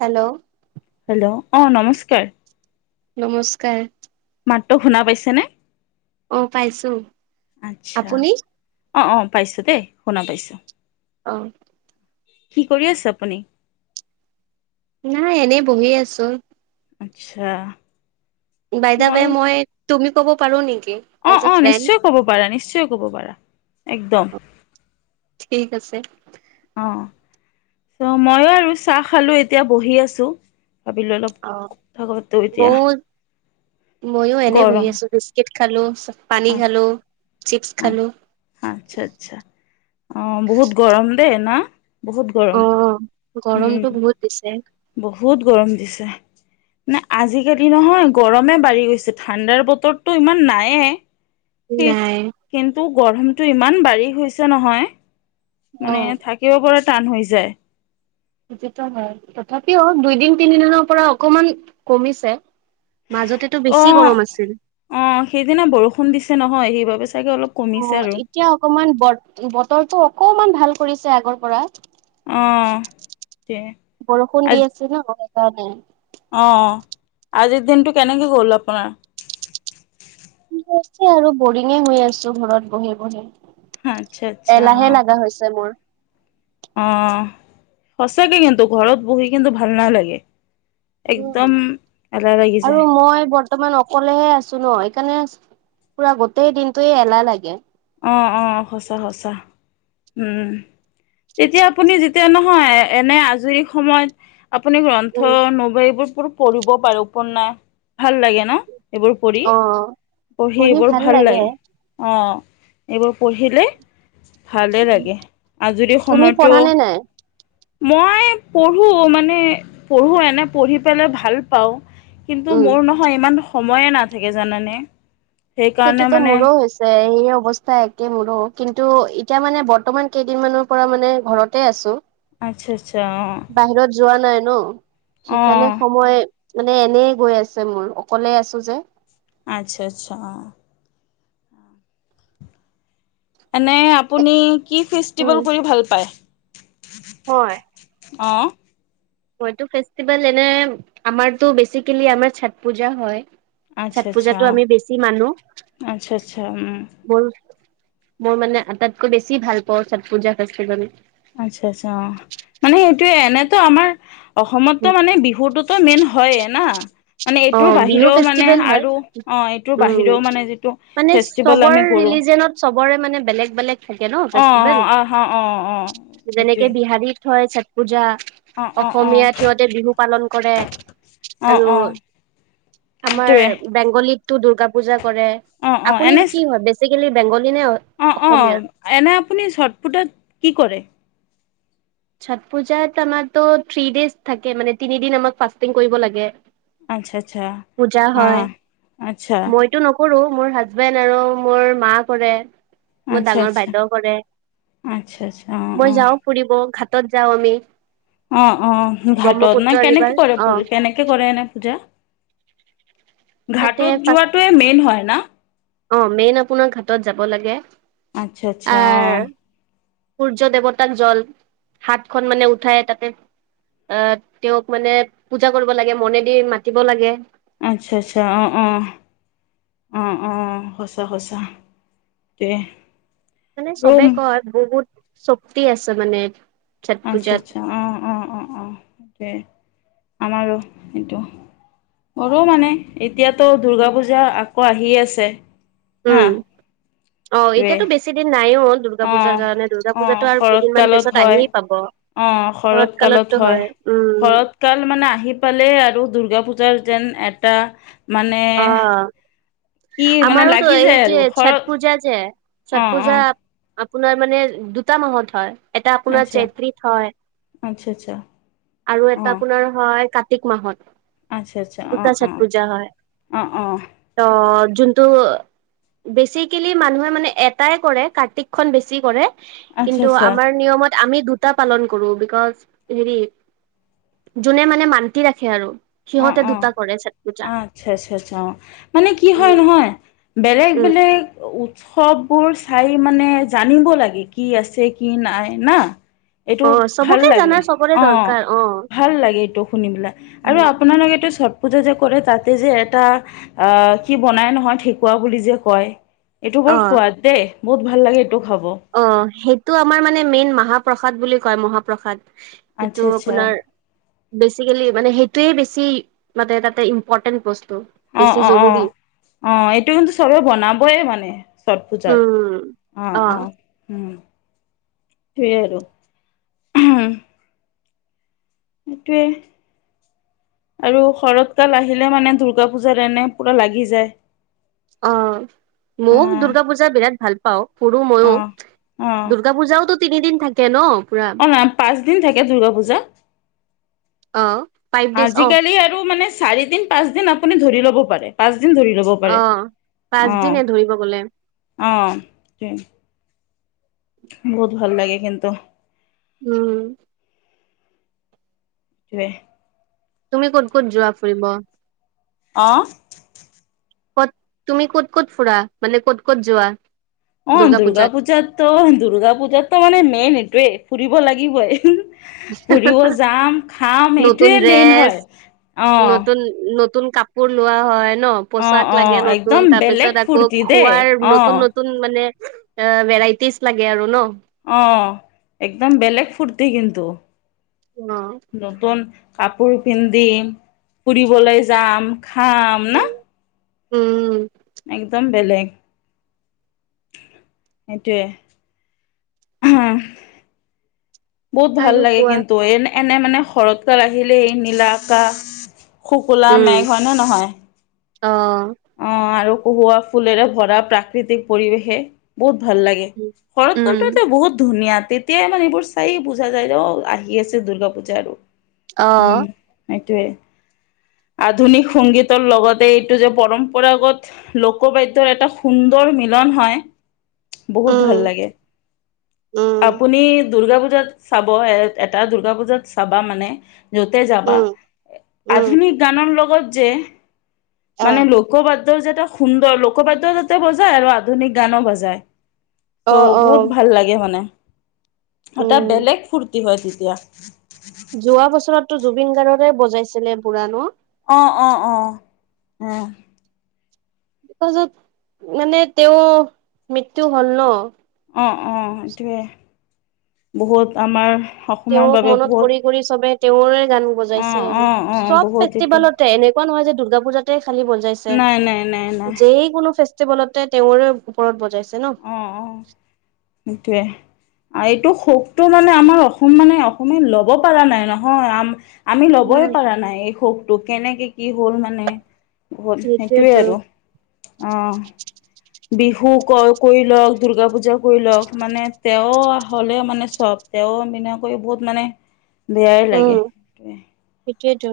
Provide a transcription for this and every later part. Hello hello অ নমস্কাৰ নমস্কাৰ মাত্ৰ শুনা পাইছেনেে অ পাইছো আচ্ছা আপুনি অ অ পাইছো দেই শুনা পাইছো অ কি কৰি আছেো আপুনি নাই এনেই বহি আছো আচ্ছা বাইদে ওৱাই মই তুমি ক'ব পাৰোঁ নেকি? অ' এজ এ অ' ফ্ৰেণ্ড নিশ্চয় ক'ব পাৰা, নিশ্চয় ক'ব পাৰা একদম। ঠিক আছে। চ', মইও আৰু চাহ খালো এতিয়া বহি আছো। ভাবিলো অলপ অ', কথা পাতো এতিয়া [unintelligible] ময়ও এনে বহি গৰম আছো বিছকি খালো, পানী খালো, চিপছ খালো। আচ্ছা, আচ্ছা অ' বহুত গৰম দে ন বহুত অ গৰম উম, গৰমটো বহুত দিছে বহুত গৰম দিছে। নে আজিকালি নহয় গৰমে বাঢ়ি গৈছে, ঠাণ্ডাৰ বতৰটো ইমান নাইয়ে। [unintelligible] নাই কিন্তু গৰমটো ইমান বাঢ়ি হৈছে নহয়। অ মানে থাকিব পৰা টান হৈ যায়। সেইটোতো হয়, তথাপিও দুইদিন তিনিদিনৰ পৰা অকমান কমিছে। মাজতেটো অ বেছি গৰম আছিল। অ সেইদিনা বৰষুণ দিছে নহয় সেইবাবে চাগে অলপ কমিছে অ', আৰু এতিয়া অকমান ব-বতৰটো অকমান ভাল কৰিছে আগৰ পৰা। অহ। বৰষুণ দি আছে ন', সেইকাৰণে। অ', আজিৰ দিনটো কেনেকে গ'ল আপোনাৰ? [unintelligible] আৰু বৰিঙে হৈ আছো ঘৰত বহি বহি, আচ্ছা আচ্ছা এলাহে লগা হৈছে মোৰ। অ', সঁচাকে কিন্তু ঘৰত বহি কিন্তু ভাল নালাগে। একদম এলাহ লাগি আৰু যায় মই বৰ বৰ্তমান অকলেহে আছো ন সেইকাৰণে, পুৰা গোটেই দিনটোয়ে এলাহ লাগে। অ', অ', সঁচা সঁচা, উম। তেতিয়া আপুনি যেতিয়া নহয় এনে আজৰি সময় আপুনি গ্ৰন্থ, উম [unintelligible] এইবোৰ প-পঢ়িব পাৰে উপন্যাস ভাল লাগে ন' এইবোৰ পঢ়ি, অ পঢ়ি এইবোৰ ভাল লাগে অ'। এইবোৰ পঢ়িলে ভালে উম লাগে, আজৰি তুমি সময়তো পঢ়া নে নাই? মই পঢ়ো, মানে পঢ়ো এনে পঢ়ি পেলাই ভাল পাওঁ। কিন্তু উম মোৰ নহয় ইমান সময়ে নাথাকে জানেনে। সেইটোতো মোৰো হৈছে। এই অৱস্থা একে মোৰো, কিন্তু এতিয়া মানে বৰ্তমান কেইদিনমানৰ পৰা মানে ঘৰতে আছো। আচ্ছা আচ্ছা অ বাহিৰত যোৱা নাই ন', অ সেইকাৰণে সময় মানে এনে গৈ আছে মোৰ, অকলে আছো যে। আচ্ছা, আচ্ছা। এনে আপুনি কি ফেষ্টিভেল কৰি ভাল পায়? মই? অ'। মইতো ফেষ্টিভেল এনে, আমাৰতো বেচিকেলি আমাৰ চথ পূজা হয়। আচ্ছা চঠ আচ্ছা পূজাটো অ', আমি বেছি মানো, আচ্ছা আচ্ছা উম, বল মোৰ মানে আটাইতকৈ বেছি ভাল পাওঁ চথ পূজা ফেষ্টিভেল। আচ্ছা আচ্ছা, অ', মানে সেইটোয়ে এনেতো আমাৰ অসমততো মানে বিহুটোতো মেইন হয়েই না। মানে এইটোৰ অ' বিহু বাহিৰেও মানে ফেষ্টিভেল হয়, আৰু অ', এইটোৰ উ বাহিৰেও মানে যিটো মানে ফেষ্টিভেল চবৰ আমি ৰি কৰোঁ। [unintelligible] চবৰে মানে বেলেগ বেলেগ থাকে ন অ', ফেষ্টিভেল। অ', আহ অ', অ', অ', যেনেকে এইটোৱে বিহাৰীত হয় ছঠ পূজা। অ', অ', অ', অসমীয়াত সিহঁতে বিহু পালন কৰে অ', আৰু অ'। আমাৰ সেইটোৱে বেংগলীতটো দুৰ্গা পূজা কৰে, অ', অ', আপুনি এনে কি হয় বেছিক [unintelligible] বেংগলী নে অ', অসমীয়া? অ', এনে আপুনি চথ পুজাত কি কৰে? চথ পুজাত আমাৰ ত থ্ৰী ডেজ থাকে, মানে তিনিদিন আমাক ফাষ্টিং কৰিব লাগে। আচ্ছা আচ্ছা পূজা হয়, অ', আচ্ছা মইতো ন কৰো মোৰ হাজবেণ্ড আৰু মোৰ মা কৰে মোৰ আচ্ছা ডাঙৰ আচ্ছা আচ্ছা বাইদেউ কৰে আচ্ছা আচ্ছা অ', মই অ'। যাও ফুৰিব ঘ তত যওঁ মমি অ অ ঘাটত নাই ৰিভাৰ কেনেকে কৰে অ প কেনেকে কৰে এনে পূজা তাতে ঘাাটত ফাৰ্ষ্ট যোৱাটোে মেইন হয় ন ব'লাগে আচ্ছা আচ্ছা অ সূৰ্য দেৱতাক জল হাতখন মানে উঠাই তাতে আহ তেওঁক মানে পূজা কৰিব লাগে মনে দি মাতিব লাগে আচ্ছা আচ্ছা অঁ অঁ অ অঁ সঁচা সচা তে মানে চবে ৰুম কয় বহুত শক্তি আছে মানে ছট আচ্ছা পূজাত আচ্ছা অ অ অ অ আমাৰো এইটো কৰৰু মানে এতিয়াতো দুূৰ্গা পূজা আকৌ আহিয়ে আছে হা উম অ টোৱে এতিয়াতো বেছি দিন নাইও দুৰ্গা অ', পূজাৰ কাৰণে দ দুৰ্গা অ', পূজাতটো আৰু শৰৎ কেইদিনমান কালত পিছত হয়। আহিয়ে পাব অ শৰৎ কালত হয় শৰৎ কাল মানে আহি পালে আৰু দুূৰ্গা পুজা জাৰ যেন এটা মানে কি মানে আমাৰটো লাগি এই যায় আৰু যে ছঠ শৰৎ পূজা যে ছঠ অ', পূজা অ', আপোনাৰ মানে দুটা মাহত হয় এটা আপোনাৰ আচ্ছা, চৈত্ৰীত হয় আচ্ছা আচ্ছা আৰু এটা অ', আপোনাৰ হয় ক্তক আচ্ছা, আচ্ছা, মাহত গুতা অ', চাত অ', পূজা হয় অ', অ', ত যোনটো বেচিকেলি মানুহে মানে এটাই কৰে কাৰ্তিকখন বেছি কৰে আচ্ছা, কিন্তু আচ্ছা, আমাৰ নিয়মত আমি দুটা পালন কৰো বিকজ হেৰি যোনে মানে মান্তি ৰাখে আৰু অ সিহঁতে অ দুটা কৰে ছট পূজা আচ্ছা আচ্ছা আচ্ছা অ মানে কি হয় উম নহয় বেলেগ বেলেগ সববোৰ চাই মানে জানিব লাগে কি আছে কি নাই না এইটো অ ভাল চবকে লাগে জানা চবৰে অ দৰকাৰ অ ভাল লাগে এইটো শুনিিবেলাই আৰু আপোনালোকেতো চব পূজা যে কৰে তাতে যে এটা আহ কি বনাই নহয় ঠকুৱা বুলি যে কয় এইটো বৰ অ সোৱাদ দেই বহুত ভাল লাগে এইটো খাব অ সেইটো আমাৰ মানে মেইন মহাপ্ৰসাদ বুলি কয় মহাপ্ৰসাদ আচ্ছা সটো আচ্ছা আপোনাৰ বেচিকেলি মানে সেই োৱে বেছি মানে তাতে ইম্পৰ্টেণ্ট বস অ অ অ অ এইটো কিন্তু চবে বনাবয়ে মানে ছট পূজাত উম অ অ উম স আৰু টোৱে আৰু শৰৎকাল আহিলে মানে দুূৰ্গা পূজাৰ এনে পুৰা লাগি যায় অ মোক অ', দুূৰ্গা পূজা বিৰাট ভাল পাওঁ সৰু মইো অ', অ', দুূৰ্গা পূজাওতো তিনিদিন থাকে ন পুৰা অ নাই পাঁচ দিন থাকে দুূৰ্গা পূজা অ ফাইভ ডেজ অ আজিকালি আৰু মানে চাৰি দিন পাঁচ দিন আপুনি ধৰি ল'ব পাৰে পাঁচ ধৰি লব অ পাৰে আহ পাঁচদিনে ধৰিব গ'লে আহ বহুত ভাল লাগে কিন্তন্তু উম তয়ে তুমি ক'ত ক'ত যোৱা ফুৰিব অহ। ক'ত? তুমি ক'ত ক'ত ফুৰা? মানে ক'ত ক'ত যোৱা? অ' দুৰ্গা পূজাত দূৰ্গাপূজাত ত' দূৰ্গাপূজাত' মানে মেইন এইটোৱেই। ফুৰিব লাগিবই। ফুৰিব যাম। খাম। নতুন এইটোৱে মেইন ড্ৰেছ হয়। অহ। নতুন নতুন কাপোৰ লোৱা হয়, ন পোচাক অ', লাগে একদম নতুন। বেলেগ তাৰপিছত আকৌ ফূৰ্তি দেই খোৱাৰ নতুন অ', -নতুন মানে ভেৰাইটিজ লাগে আৰু ন? অহ একদম বেলেগ ফুৰ্তি কিন্তু। অ নতুন কাপোৰ পিন্ধিম। ফুৰিবলৈ যাম। খাম। না। উম। একদম বেলেগ। সেইটোৱে। হ। বহুত ভাল আৰু লাগে কোৱা কিন্তু। এনে এনে মানে শৰৎ কাল আহিলেই নীলা আকাশ শুকুলা মেঘ। হয় নে নহয়? অহ। অ' আৰু কহুৱা ফুলেৰে ভৰা প্ৰাকৃতিক পৰিৱেশে বহুত ভাল লাগে। শৰৎ কালটো উম এটা বহুত ধুনীয়া তেতিয়াই মানে এইবোৰ চায়ে বুজা যায় যে - অ'আহি আছে দূৰ্গাপূজা আৰু। অ উম। হেতুয়ে। আধুনিক সংগীতৰ লগতে এইটো যে পৰম্পৰাগত লোকবাদ্যৰ এটা সুন্দৰ মিলন হয়, বহুত উম ভাল লাগে। উম আপুনি দুৰ্গাপুজা পূজাত চাব, এ এটা দুৰ্গাপূজাত চাবা মানে য'তে যাবা উম উম আধুনিক গানৰ লগত যে অ মানে লোকবাদ যে এটা সুন্দৰ লোকবাদ্য যাতে বজায় আৰু আধুনিক গানো বজায়। অ ত' অ বহুত ভাল লাগে মানে। এটা উম বেলেগ ফূৰ্তি হয় তেতিয়া। যোৱা বছৰতো জুবিন গাৰ্গৰে বজাইছিলে পুৰা ন? অহ। অহ। অ'। অ',। পাছত মানে তেওঁৰ মৃত্যু হল ন, অঁহ। অঁহ। এইটোৱে বহুতআমাৰ অসমৰ তেওঁক বাবে মনত কৰি বহুত কৰি চবে তেওঁৰে গান বজাইছে অ', আৰু। অ', অ', চব বহুত এইটো ফেষ্টিভেলতে এনেকুৱা নহয় যে দুৰ্গাপূজাতে খালি বজাইছে। নাই, নাই, নাই, নাই যেই কোনো ফেষ্টিভেলতে তেওঁৰে ওপৰত বজাইছে। ন অহ। অহ। হেতুয়ে। এইটো শোকটো মানে আমাৰ অসম মানে, অসমে লব পৰা নাই নহয়। আম আমি ল'বই উম পাৰা নাই, এই শোকটো। কেনেকে কি হ'ল মানে সেইটোয়ে সেইটোৱেতো আৰু। অহ। বিহু ক কৰি লওক, দূৰ্গাপূজা কৰি লওক, মানে তেও হলে মানে চব। তে তেওঁৰ বিনাকৈ বহুত মানে বেয়াই লাগে। সেয়ে। তাকেইতো।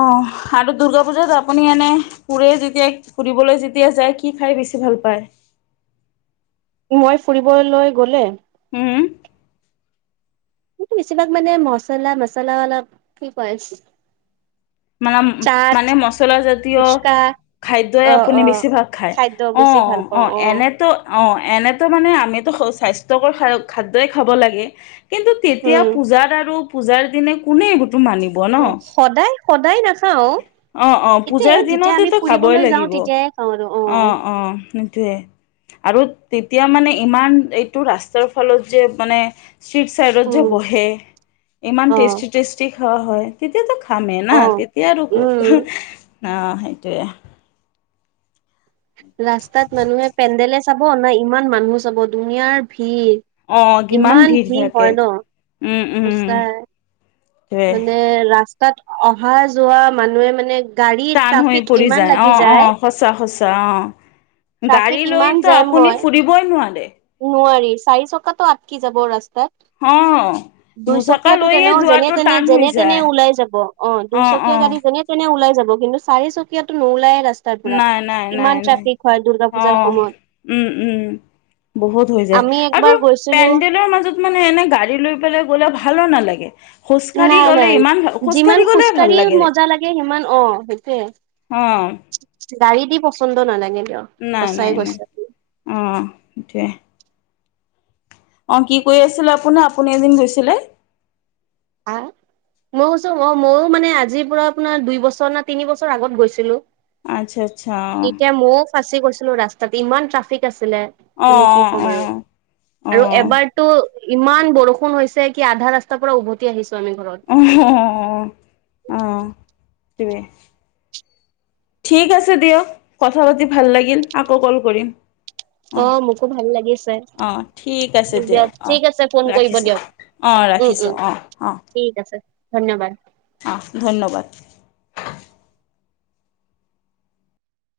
অহ। আৰু দূৰ্গাপুজাত আপুনি এনে ফুৰে যেতিয়া, ফুৰিবলৈ যেতিয়া যায় কি খাই বেছি ভাল পা ভাল পায়? মই ফুৰিবলৈ গ'লে উম। কি বেছিভাগ মানে মছলা-মছলা অলপ কি কয়? [inaudible] মানে উ। চাট মানে মচলা জাতীয় ফুচকা খাদ্যই অ আপুনি অ বেছিভাগ খায়। খাদ্য বেছি ভাল অ' পাওঁ অ' এনেতো অ'। এনেতো মানে আমিতো স্বাস্থ্যকৰ খ -খাদ্যই খাব লাগে। কিন্তু তেতিয়া উম পূজাত আৰু পূজাৰ দিনা কোনে এইবোৰটো মানিব ন? অ সদায় সদায় নাখাওঁ। অহ। অহ। পূজাৰ দিনত টো খাবই যাওঁ লাগিব। তেতিয়াই খাওঁ আৰু অ অহ। অহ। সেইটোৱেই আৰু তেতিয়া মানে ইমান এইটো ৰাস্তাৰ ফলত যে মানে ষ্ট্ৰীট ছাইডত যে উম বহে ইমান অ টেষ্টি টেষ্টি খাোৱাা হয় তেতিয়াাতো খামে ন অ তেতিয়া আৰু ক'ত উম আহ সেইটোৱেই ৰাস্তাত মানুহে পেণ্ডেলে চাব না ইমান মানুহ চাব দুুনীয়াৰ ডিষ অ', ভিৰ কিমান ইমান ভিৰ থাকে হয় ন উম, উম, সচাই সেইটোৱে। মানে ৰাস্তাত অহা যোৱা মানুহে মানে গাড়ী টান হৈ ট্ৰাফিক পৰি ইমান যায় অ লাগি অ সঁচা সঁচা অ ট্ৰাফিক গাড়ী ইমান লৈতো জেম আপুনি হয় ফুৰিবই নোৱাৰে নোৱাৰি চাৰি চকা টো আটকি যাব ৰাস্তা হ দুইচকীয়াতো তেনেও যেনে তেনে যেনে তেনে যায় ওলাই যাব অ দুইচকীয়া গাড়ী যেনে তেনে ওলাই যাব কিন্তু চাৰি চকাতো নোলাই ৰাস্তা নাই নাই নাই নাই দুৰ্গা অ পূজাৰ সময়ত উম উম বহুত হৈ যায় আমি আৰু একবাৰ গৈছিলো পেণ্ডেলৰ মাজত মানে এনে গাড়ী লৈ পেলাই গ'লে ভালো নালাগে খোজকাঢ়ি নাই গ'লে নাই ইমানাল খোজ যিমান কাঢ়ি গ'লে ভাল খোজকাঢ়ি লাগে মজা লাগে সিমান অ সেইটোয়ে অ গাড়ী দি পচন্দ নালাগে দিয়ক নাই সঁচাই নাই নাই কৈছে অ সেইটোৱেই অ কি কৰি আছিলে আপোনাৰ আপুনি জিম গৈছিলে আহ মইছো ম মইো মানে আজিৰ পৰাৰা আপোনাৰ দুই বছৰ না তিনি বছৰ আগত গৈছিলো আচ্ছা, আচ্ছা [inaudible] এতিয়া ময়ও ফাঁচি গৈছিলো ৰাস্তাত ইমান ট্ৰাফিক আছে আছিলে অ', মানে কি অ', ক'ম আৰু অ', আৰু অ'। এবাৰতো ইমান বৰষুণ হৈছে কি আধা ৰাস্তাৰ পৰা উভতি আহিছে আহ আহ তেই [inaudible] ঠিক আছে দিয়ক কথা পাতি ভাল লাগিল আকৌ কল কৰিম অ মোকো ভাল লাগিছে অ ঠিক আছে দিয়ক অ ঠিক আছে ফোন কৰিব ৰাখিছো দিয়ক অ উম ৰাখি উম অ অ ঠিক আছে ধন্যবাদ অ ধন্যবাদ